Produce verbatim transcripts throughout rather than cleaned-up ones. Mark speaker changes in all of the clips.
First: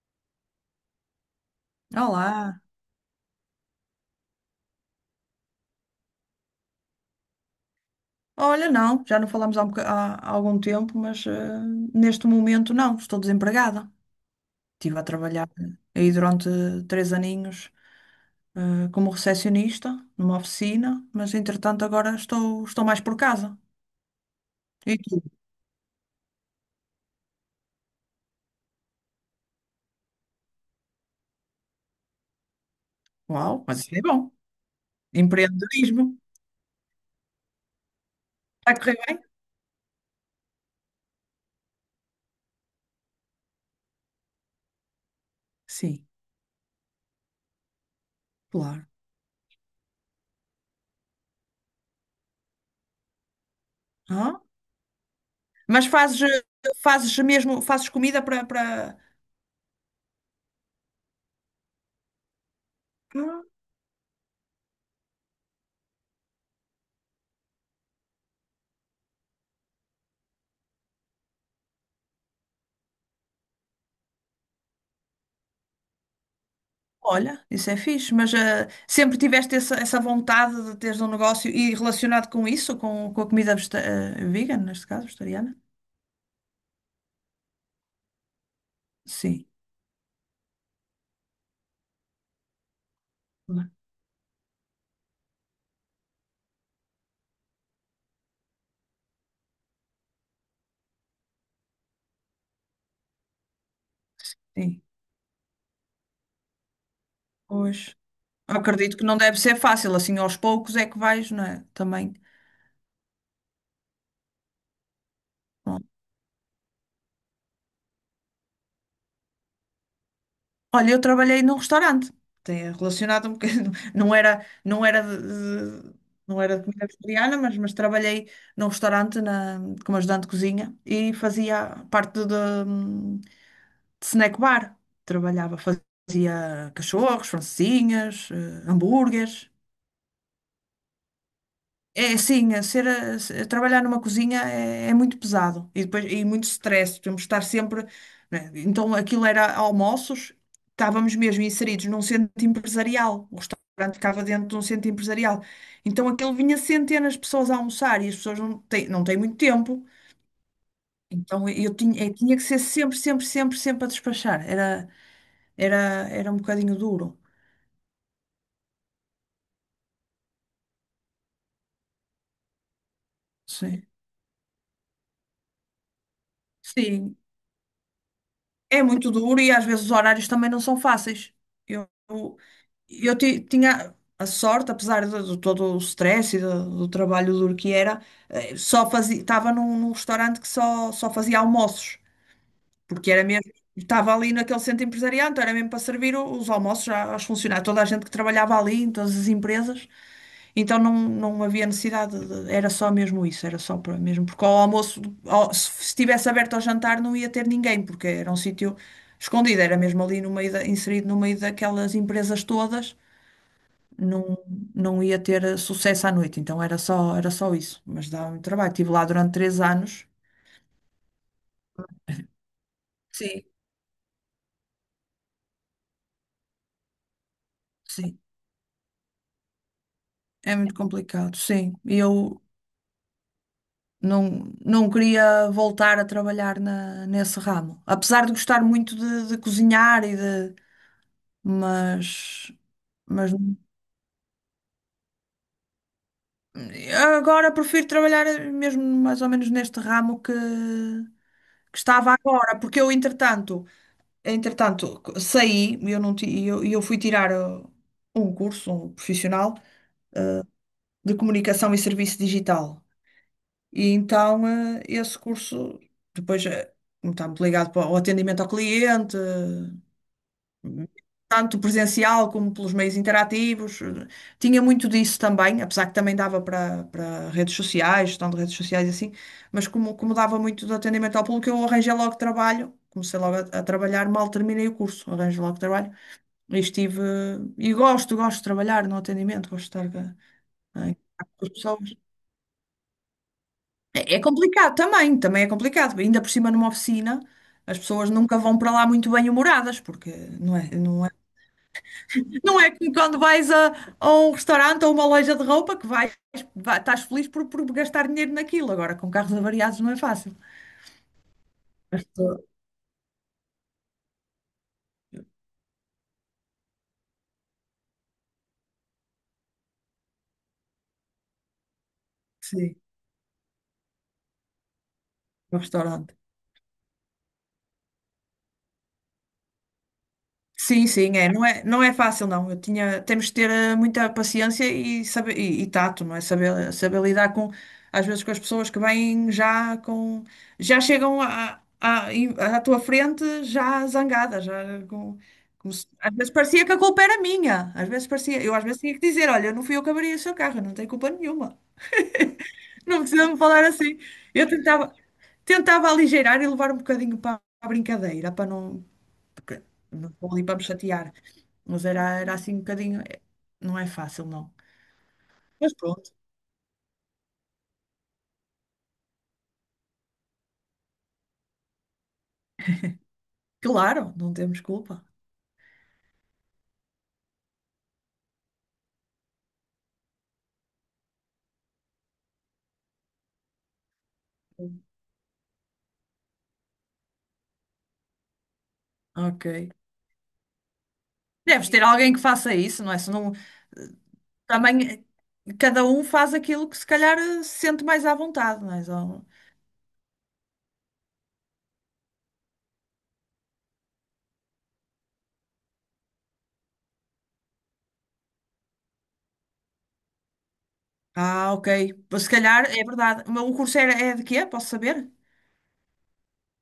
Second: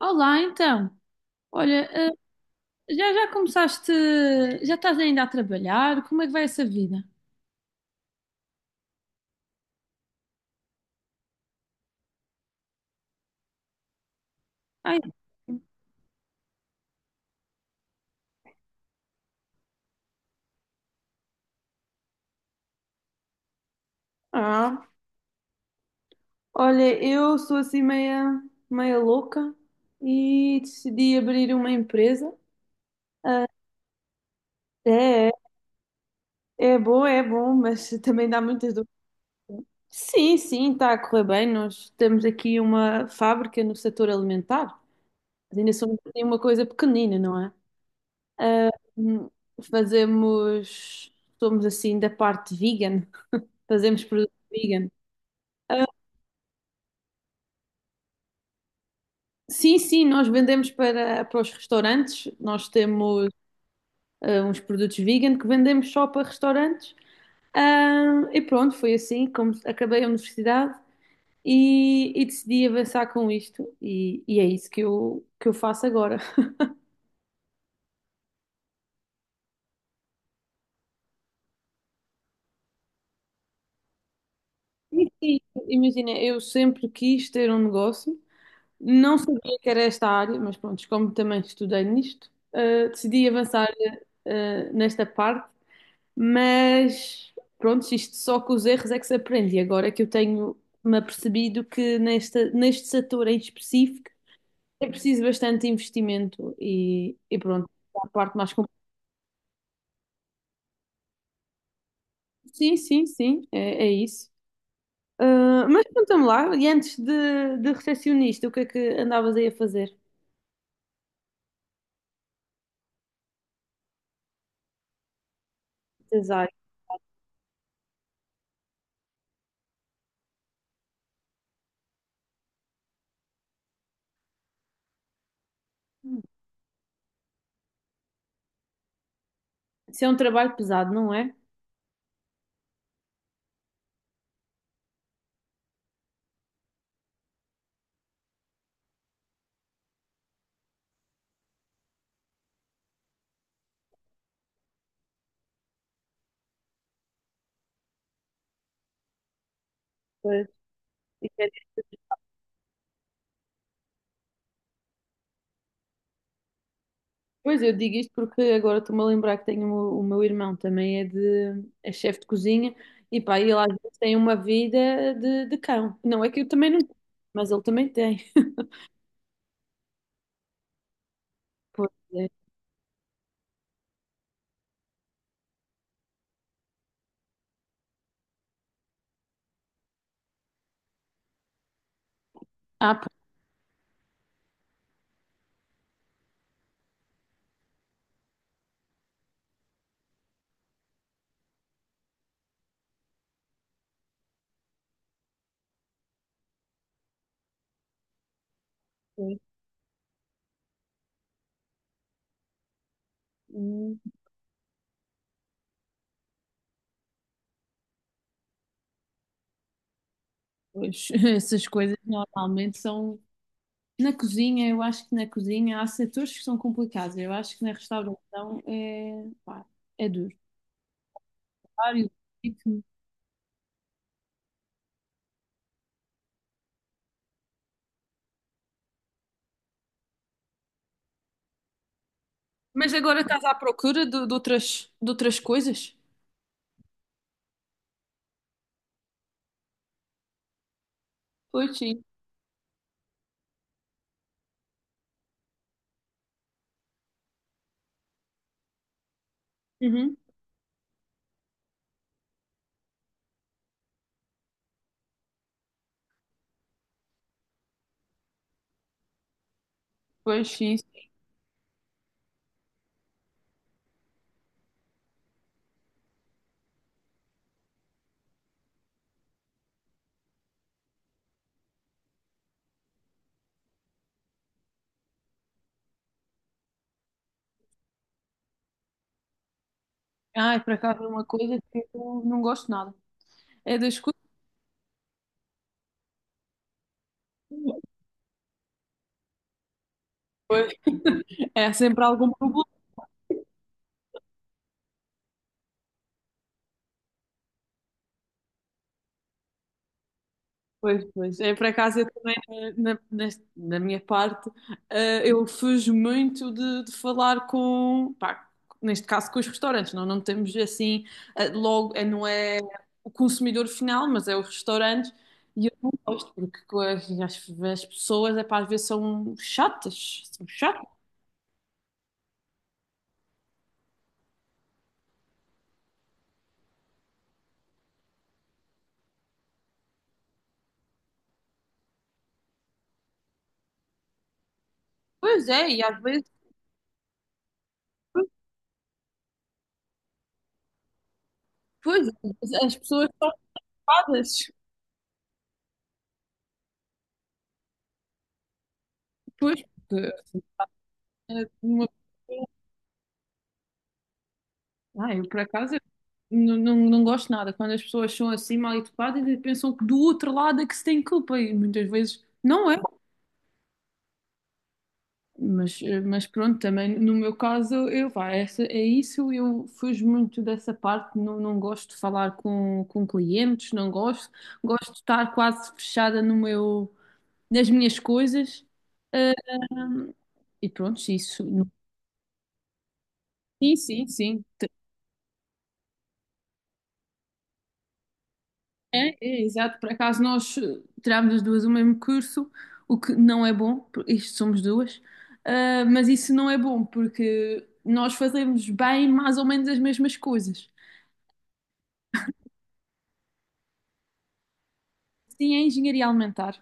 Speaker 1: Olá, então. Olha, eh,
Speaker 2: Olá.
Speaker 1: já já começaste, já estás ainda a trabalhar? Como é que vai essa vida?
Speaker 2: Olha, não, já não falámos há, um boca- há- há algum tempo, mas eh, neste momento não, estou desempregada. Estive
Speaker 1: Ai,
Speaker 2: a trabalhar aí durante três aninhos eh, como recepcionista numa oficina, mas entretanto agora estou, estou mais por casa.
Speaker 1: ah,
Speaker 2: E tu?
Speaker 1: olha, eu sou assim meia, meia louca e decidi abrir uma empresa. Ah,
Speaker 2: Uau, mas isso é bom.
Speaker 1: é,
Speaker 2: Empreendedorismo.
Speaker 1: é bom, é bom, mas também dá
Speaker 2: Está
Speaker 1: muitas
Speaker 2: a
Speaker 1: dúvidas.
Speaker 2: correr bem?
Speaker 1: Sim, sim, está a correr bem. Nós temos aqui uma fábrica no setor alimentar. Mas ainda somos
Speaker 2: Sim,
Speaker 1: assim uma coisa pequenina, não é? Ah,
Speaker 2: claro.
Speaker 1: hum, fazemos, somos assim da parte vegan. Fazemos produto
Speaker 2: Ah,
Speaker 1: vegan.
Speaker 2: mas fazes, eh, fazes mesmo, fazes comida para, para...
Speaker 1: Sim, sim, nós vendemos para, para os restaurantes. Nós temos ah, uns produtos vegan que vendemos só para restaurantes. Ah, e pronto, foi assim como acabei a universidade e, e decidi avançar com isto. E, e é isso que eu, que eu faço agora.
Speaker 2: Olha, isso é fixe, mas eh, sempre tiveste essa, essa vontade de teres um negócio e relacionado com isso, com, com a comida vegeta- eh, vegan, neste caso,
Speaker 1: E sim,
Speaker 2: vegetariana?
Speaker 1: imagina, eu sempre quis ter um negócio. Não
Speaker 2: Sim,
Speaker 1: sabia que era esta área, mas pronto, como também estudei nisto, ah, decidi avançar, ah, nesta parte. Mas pronto, isto só com os erros é que se aprende. E agora que eu tenho me apercebido que nesta, neste setor em específico
Speaker 2: sim,
Speaker 1: é preciso bastante investimento e, e pronto,
Speaker 2: pois.
Speaker 1: a parte mais complicada.
Speaker 2: Acredito que não deve ser fácil, assim aos poucos é que vais, não é? Também.
Speaker 1: Sim, sim, sim, é, é isso. Ah,
Speaker 2: Bom.
Speaker 1: mas conta-me lá, e antes de, de recepcionista, o que é que andavas aí a fazer?
Speaker 2: Olha, eu trabalhei num restaurante, tem relacionado um bocadinho, não era, não era de, de- não
Speaker 1: Design.
Speaker 2: era de comida vegetariana, mas, mas trabalhei num restaurante na, como ajudante de cozinha e fazia parte de, snack bar. Trabalhava, fazia cachorros, francesinhas, eh, hambúrgueres.
Speaker 1: Isso é um trabalho pesado, não é?
Speaker 2: É assim, a ser, a- se- a trabalhar numa cozinha é, é muito pesado e depois e muito stress. Temos de estar sempre. Né? Então aquilo era almoços, estávamos mesmo inseridos num centro empresarial. O restaurante ficava dentro de um centro empresarial. Então aquilo vinha centenas de pessoas a almoçar e as pessoas não têm, não têm muito tempo.
Speaker 1: Pois.
Speaker 2: Então eu tinha, eu tinha que ser sempre, sempre, sempre, sempre a despachar. Era, era, era um bocadinho duro.
Speaker 1: Pois, eu digo isto porque agora estou-me a lembrar que tenho o, o meu irmão também é de é chefe de cozinha e pá, ele às
Speaker 2: Sim.
Speaker 1: vezes tem uma vida de, de cão. Não é que eu também não tenho,
Speaker 2: Sim,
Speaker 1: mas ele também tem.
Speaker 2: é muito duro e às vezes os horários também não são fáceis. Eu,
Speaker 1: Pois é.
Speaker 2: eu, eu ti- tinha a sorte, apesar de, de todo o stress e do, do trabalho duro que era, eh, só fazia, estava num, num restaurante que só, só fazia almoços,
Speaker 1: Ah,
Speaker 2: porque era mesmo, estava ali naquele centro empresarial, então era mesmo para servir o- os almoços já aos funcionários, toda a gente que trabalhava ali, em todas as empresas. Então não, não havia necessidade, de- era só mesmo isso, era só para mesmo, porque ao almoço, ao- se estivesse aberto ao jantar não ia ter ninguém, porque era um sítio
Speaker 1: pois, é.
Speaker 2: escondido, era mesmo ali no meio da- inserido no meio daquelas empresas todas,
Speaker 1: Hum,
Speaker 2: não, não ia ter eh, sucesso à noite, então era só, era só isso, mas dá muito trabalho, estive lá durante três anos,
Speaker 1: pois, essas coisas normalmente são
Speaker 2: sim,
Speaker 1: na cozinha, eu acho que na cozinha há setores que são complicados. Eu acho que na
Speaker 2: sim,
Speaker 1: restauração é, pá, é duro.
Speaker 2: é muito complicado, sim, e
Speaker 1: Vários
Speaker 2: eu
Speaker 1: ritmos.
Speaker 2: não, não queria voltar a trabalhar na, nesse ramo, apesar de gostar muito de, de cozinhar e de mas,
Speaker 1: Mas agora
Speaker 2: mas
Speaker 1: estás à procura de, de outras, de outras coisas?
Speaker 2: agora prefiro trabalhar mesmo mais ou menos neste ramo que,
Speaker 1: Pois
Speaker 2: que
Speaker 1: sim.
Speaker 2: estava agora, porque eu, entretanto, entretanto, saí eu, não ti- e eu, eu fui tirar uh, um curso, um profissional,
Speaker 1: Uhum.
Speaker 2: uh, de comunicação e serviço digital. E então, uh, esse curso, depois, uh, como está muito ligado para o atendimento ao cliente,
Speaker 1: Pois sim.
Speaker 2: tanto presencial como pelos meios interativos. Tinha muito disso também, apesar que também dava para para redes sociais, gestão de redes sociais e assim, mas como, como dava muito do atendimento ao público, eu arranjei logo trabalho. Comecei logo a, a trabalhar, mal terminei o curso, arranjo logo trabalho. E estive. E gosto, gosto de trabalhar no atendimento, gosto de estar
Speaker 1: Ai, por
Speaker 2: eh, em
Speaker 1: acaso é uma
Speaker 2: contato com as
Speaker 1: coisa que
Speaker 2: pessoas.
Speaker 1: eu não gosto nada. É das coisas.
Speaker 2: É, é complicado também, também é complicado. Ainda por cima numa oficina, as pessoas nunca vão para lá muito bem-humoradas, porque não é,
Speaker 1: Pois.
Speaker 2: não
Speaker 1: É sempre algum
Speaker 2: Não
Speaker 1: problema.
Speaker 2: é como quando vais a, a um restaurante ou uma loja de roupa que vais, vai- estás feliz por, por gastar dinheiro naquilo. Agora, com carros avariados não é fácil.
Speaker 1: Pois, pois. É por acaso
Speaker 2: Mas,
Speaker 1: eu também,
Speaker 2: tô-
Speaker 1: na, na, nas- na minha parte, eh, eu fujo muito de, de falar com, pá, neste caso com os restaurantes. Não, não temos assim, eh, logo, eh, não é
Speaker 2: sim,
Speaker 1: o consumidor final, mas é os restaurantes.
Speaker 2: no
Speaker 1: E eu não
Speaker 2: restaurante.
Speaker 1: gosto, porque co- as, as pessoas, é pá, às vezes são chatas. São
Speaker 2: Sim,
Speaker 1: chatas.
Speaker 2: sim, é. Não é, não é fácil, não. Eu tinha, temos de ter eh, muita paciência e, saber, e, e tato, não é? Saber, saber lidar com, às vezes, com as pessoas que vêm já com, já chegam à, à, em- à tua frente já zangadas, já com,
Speaker 1: Pois é,
Speaker 2: como
Speaker 1: e
Speaker 2: se-
Speaker 1: às
Speaker 2: às
Speaker 1: vezes,
Speaker 2: vezes parecia que a culpa era minha. Às vezes
Speaker 1: pois,
Speaker 2: parecia, eu às vezes tinha que dizer, olha, não fui eu que abri o seu carro, eu não tenho culpa nenhuma.
Speaker 1: pois, as
Speaker 2: Não
Speaker 1: pessoas são
Speaker 2: precisa me falar assim.
Speaker 1: ocupadas.
Speaker 2: Eu tentava, tentava aligeirar e levar um bocadinho para a brincadeira, para não,
Speaker 1: Pois,
Speaker 2: que-
Speaker 1: porque,
Speaker 2: vou
Speaker 1: assim,
Speaker 2: ali para me chatear.
Speaker 1: é
Speaker 2: Mas
Speaker 1: uma-
Speaker 2: era, era assim um bocadinho. eh, Não é fácil, não.
Speaker 1: ah, eu por acaso
Speaker 2: Mas pronto,
Speaker 1: não, não, não gosto nada quando as pessoas são assim mal educadas e pensam que do outro lado é que se tem culpa e muitas vezes não é.
Speaker 2: claro, não temos culpa.
Speaker 1: Mas, eh, mas pronto, também no meu caso, eu, vá, essa, é isso, eu fujo muito dessa parte, não, não gosto de falar com, com clientes, não gosto, gosto de estar quase fechada no meu, nas minhas coisas. Eh,
Speaker 2: Ok.
Speaker 1: e pronto, isso.
Speaker 2: Deves ter alguém que faça isso, não é? Se não,
Speaker 1: Sim, sim, sim.
Speaker 2: também eh, cada um faz aquilo que se calhar eh, se sente mais à vontade, não é?
Speaker 1: É,
Speaker 2: Só-
Speaker 1: é, exato. Por acaso nós eh, tirámos as duas o mesmo curso, o que não é bom, porque isto somos duas. Ah, mas isso não é bom porque nós fazemos bem mais ou menos as mesmas coisas.
Speaker 2: Ah, ok. Se calhar é verdade. Mas o curso era, é de quê? Posso saber?
Speaker 1: Sim, é engenharia alimentar.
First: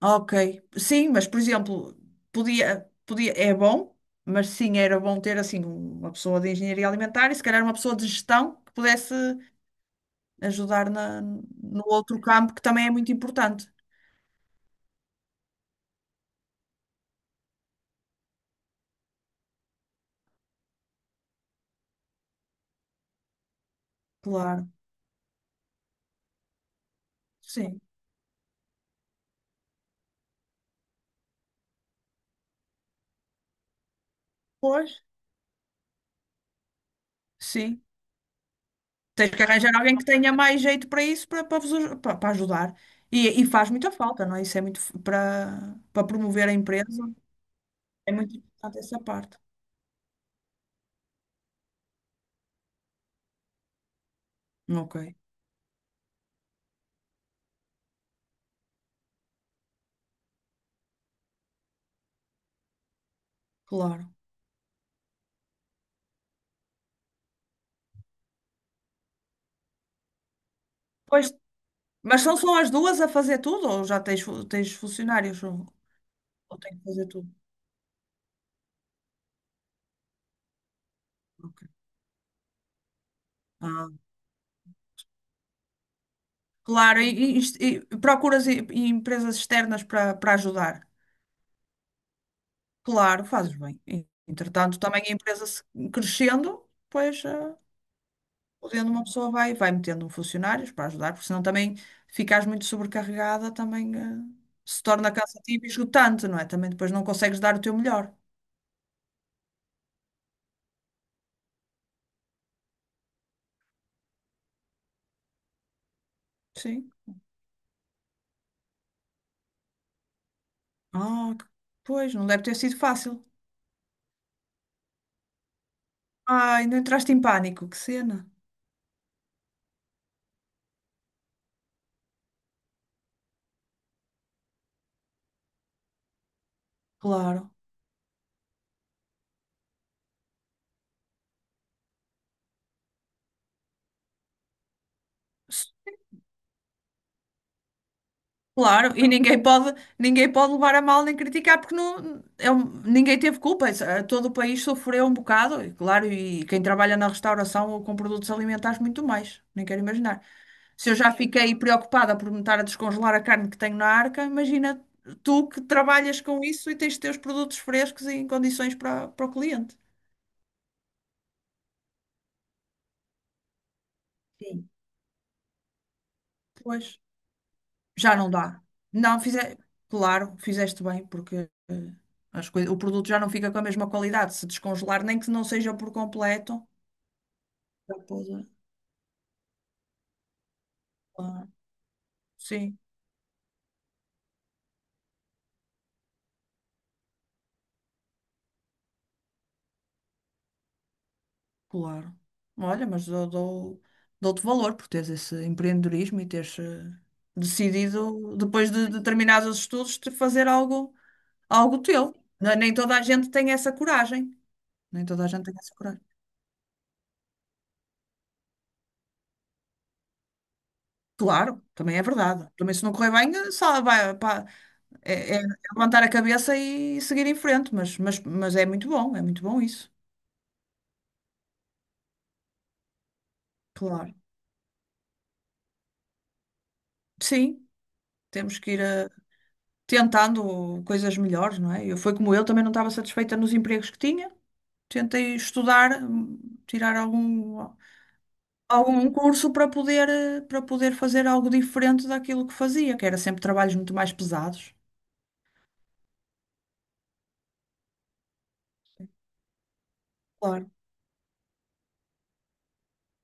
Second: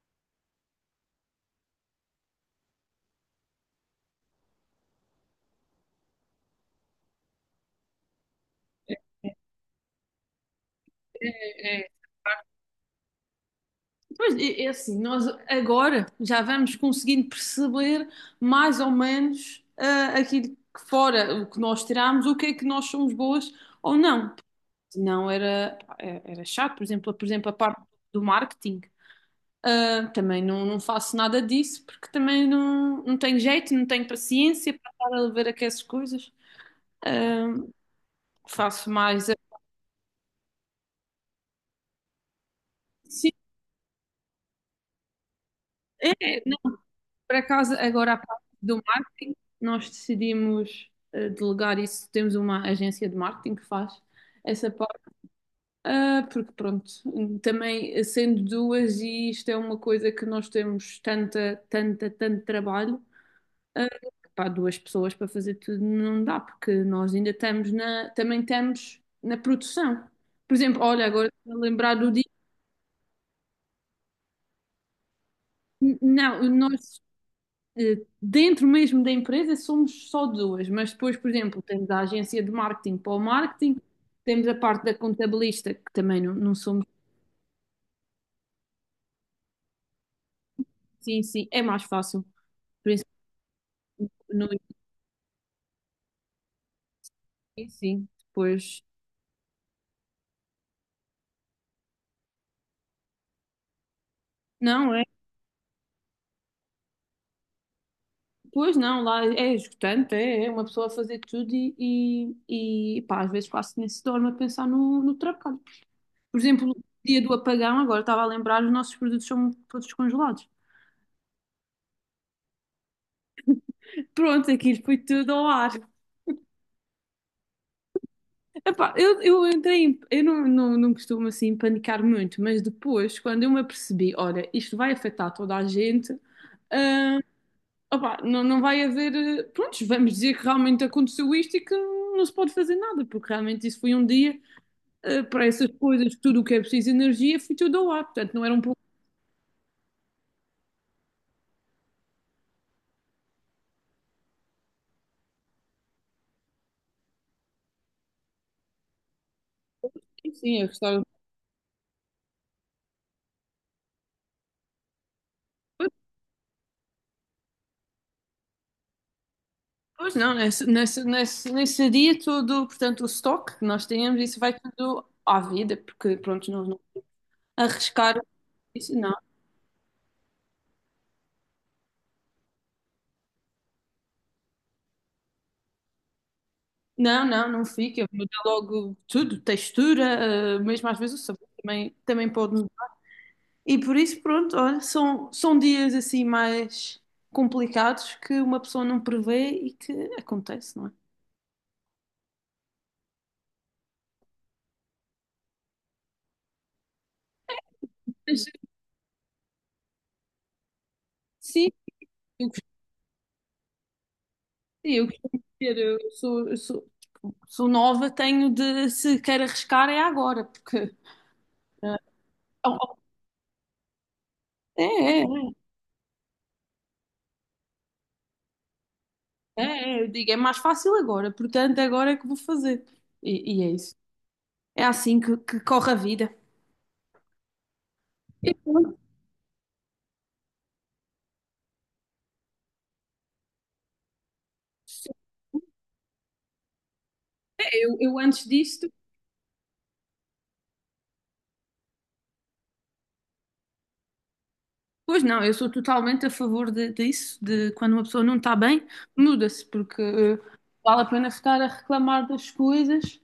Speaker 2: Ok. Sim, mas por exemplo, podia, podia, é bom, mas sim, era bom ter assim uma pessoa de engenharia alimentar e se calhar uma pessoa de gestão que pudesse. Ajudar na,
Speaker 1: É,
Speaker 2: no
Speaker 1: é.
Speaker 2: outro campo que também é muito importante.
Speaker 1: Pois é, é assim, nós agora já vamos conseguindo perceber mais ou menos ah, aquilo que fora, o que nós tiramos, o que é que nós somos boas ou não.
Speaker 2: Claro,
Speaker 1: Não era, é, era chato, por exemplo, por exemplo, a parte
Speaker 2: sim.
Speaker 1: do marketing. Ah, também não, não faço nada disso porque também não, não tenho jeito, não tenho paciência para
Speaker 2: Pois,
Speaker 1: estar a ver aquelas coisas. Ah,
Speaker 2: sim.
Speaker 1: faço mais.
Speaker 2: Tens
Speaker 1: A-
Speaker 2: que arranjar alguém que tenha mais jeito para isso, para, para, vos aj- para- para ajudar.
Speaker 1: Sim,
Speaker 2: E, e faz muita falta, não é? Isso é muito f- para, para
Speaker 1: é,
Speaker 2: promover a
Speaker 1: não,
Speaker 2: empresa.
Speaker 1: por acaso,
Speaker 2: É
Speaker 1: agora a
Speaker 2: muito
Speaker 1: parte
Speaker 2: importante
Speaker 1: do
Speaker 2: essa
Speaker 1: marketing,
Speaker 2: parte.
Speaker 1: nós decidimos ah, delegar isso. Temos uma agência de marketing que faz essa parte.
Speaker 2: Ok,
Speaker 1: Ah, porque pronto, também sendo duas, e isto é uma coisa que nós temos tanta, tanta, tanto trabalho. Ah,
Speaker 2: claro.
Speaker 1: pá, duas pessoas para fazer tudo não dá, porque nós ainda estamos na, também estamos na produção. Por exemplo, olha,
Speaker 2: Pois,
Speaker 1: agora estou a lembrar do
Speaker 2: mas
Speaker 1: dia,
Speaker 2: são só as duas a fazer tudo ou já tens, fu- tens funcionários ou,
Speaker 1: não,
Speaker 2: ou tens que
Speaker 1: nós
Speaker 2: fazer tudo?
Speaker 1: eh, dentro mesmo da empresa somos só duas, mas depois, por exemplo,
Speaker 2: Ok.
Speaker 1: temos a agência de marketing para o marketing,
Speaker 2: Ah,
Speaker 1: temos a parte da contabilista, que também não, não somos,
Speaker 2: claro, e, e- e procuras e- e empresas externas para, para ajudar.
Speaker 1: sim, sim, é mais fácil. Por isso,
Speaker 2: Claro, fazes bem. E,
Speaker 1: no
Speaker 2: entretanto, também a empresa se- crescendo, pois, eh,
Speaker 1: início, sim, depois,
Speaker 2: podendo uma pessoa vai, vai metendo funcionários para ajudar, porque senão também ficares muito sobrecarregada, também, eh, se
Speaker 1: não, é.
Speaker 2: torna cansativo e esgotante, não é? Também depois não consegues dar o teu melhor.
Speaker 1: Pois não, lá é esgotante, é, é uma pessoa a fazer tudo e, e, e, pá, às vezes quase nem se dorme a pensar no, no trabalho. Por exemplo, o
Speaker 2: Sim.
Speaker 1: dia do apagão, agora estava a lembrar, os nossos produtos são todos congelados.
Speaker 2: Ah, que- pois, não deve ter sido fácil.
Speaker 1: Pronto, aquilo foi tudo ao ar.
Speaker 2: Ai, não entraste em pânico, que cena.
Speaker 1: Epá, eu, eu entrei, em- eu não, não, não costumo assim panicar muito, mas depois, quando eu me apercebi, olha, isto vai afetar toda a gente, ah,
Speaker 2: Claro.
Speaker 1: opá, não, não vai haver, eh, prontos, vamos dizer que realmente aconteceu isto e que não se pode fazer nada, porque realmente isso foi um dia. Eh, para essas coisas, tudo o que é preciso de energia, foi tudo ao ar. Portanto, não era um problema.
Speaker 2: Claro, e ninguém pode, ninguém pode levar a mal nem criticar, porque não, é um- ninguém teve culpa. Isso, eh, todo o país sofreu um bocado, e claro, e quem trabalha na restauração ou com produtos alimentares, muito mais. Nem quero imaginar.
Speaker 1: Sim, eu
Speaker 2: Se eu
Speaker 1: gostava.
Speaker 2: já fiquei preocupada por me estar a descongelar a carne que tenho na arca, imagina tu que
Speaker 1: Pois,
Speaker 2: trabalhas com isso e tens de ter os produtos frescos e em condições para, para o cliente.
Speaker 1: pois não, nesse, nesse, nesse, nesse dia todo, portanto, o estoque que nós temos, isso vai
Speaker 2: Sim.
Speaker 1: tudo à vida, porque, pronto, não, não
Speaker 2: Pois. Já
Speaker 1: arriscar
Speaker 2: não dá.
Speaker 1: isso, não.
Speaker 2: Não, fize... claro, fizeste bem, porque eh, as coisas... o produto já não fica com a mesma qualidade. Se descongelar, nem que não seja por completo.
Speaker 1: Não, não, não
Speaker 2: Já
Speaker 1: fica. Muda
Speaker 2: pode-
Speaker 1: logo tudo, textura, eh, mesmo às vezes o sabor
Speaker 2: Ah,
Speaker 1: também, também pode
Speaker 2: sim,
Speaker 1: mudar. E por isso, pronto, olha, são, são dias assim mais complicados que uma pessoa não prevê e que acontece, não é?
Speaker 2: claro. Olha, mas eu dou, dou-te valor por teres esse empreendedorismo e teres eh, decidido,
Speaker 1: Mas,
Speaker 2: depois de determinados estudos, de fazer algo,
Speaker 1: sim,
Speaker 2: algo teu. Não- é? Nem toda a gente tem essa coragem.
Speaker 1: sim,
Speaker 2: Nem
Speaker 1: eu
Speaker 2: toda a
Speaker 1: costumo
Speaker 2: gente tem essa
Speaker 1: dizer,
Speaker 2: coragem.
Speaker 1: eu sou, eu sou, sou nova, tenho de, se quer arriscar, é agora, porque
Speaker 2: Claro,
Speaker 1: eh,
Speaker 2: também é verdade. Também se não correr bem, eh, só vai, pá,
Speaker 1: é, é,
Speaker 2: é, é é levantar a cabeça e seguir em frente, mas, mas, mas é muito bom, é muito bom
Speaker 1: é,
Speaker 2: isso.
Speaker 1: é, eu digo, é mais fácil agora, portanto, agora é que vou fazer. E, e é isso.
Speaker 2: Claro.
Speaker 1: É assim que, que corre a vida.
Speaker 2: Sim,
Speaker 1: E
Speaker 2: temos que ir
Speaker 1: pronto,
Speaker 2: eh, tentando coisas melhores, não é? Eu, foi como eu, também não estava satisfeita nos empregos que tinha. Tentei estudar, hum, tirar algum,
Speaker 1: Eu, eu antes disto,
Speaker 2: algum curso para poder, eh, para poder fazer algo diferente daquilo que fazia, que era sempre trabalhos muito mais pesados.
Speaker 1: pois não, eu sou totalmente a favor de, disso, de quando uma pessoa não está bem, muda-se, porque eh,
Speaker 2: Claro,
Speaker 1: vale a pena ficar a reclamar das coisas.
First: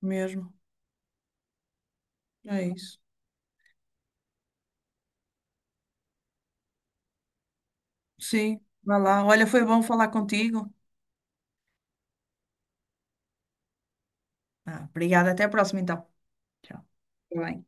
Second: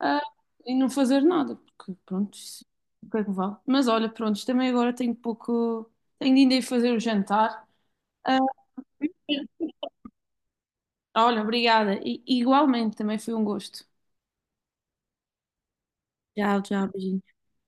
Speaker 1: Ah,
Speaker 2: mesmo.
Speaker 1: e não fazer nada, porque pronto, isso-
Speaker 2: É isso.
Speaker 1: é o que é que vale? Mas olha, pronto, também agora tenho pouco, tenho de ainda ir fazer o jantar. Ah,
Speaker 2: Sim, vai lá. Olha, foi bom falar contigo.
Speaker 1: olha, obrigada. E, igualmente, também foi um gosto.
Speaker 2: Ah, obrigada, até a próxima então.
Speaker 1: Tchau,
Speaker 2: Tchau.
Speaker 1: tchau, beijinho.
Speaker 2: Tá bem.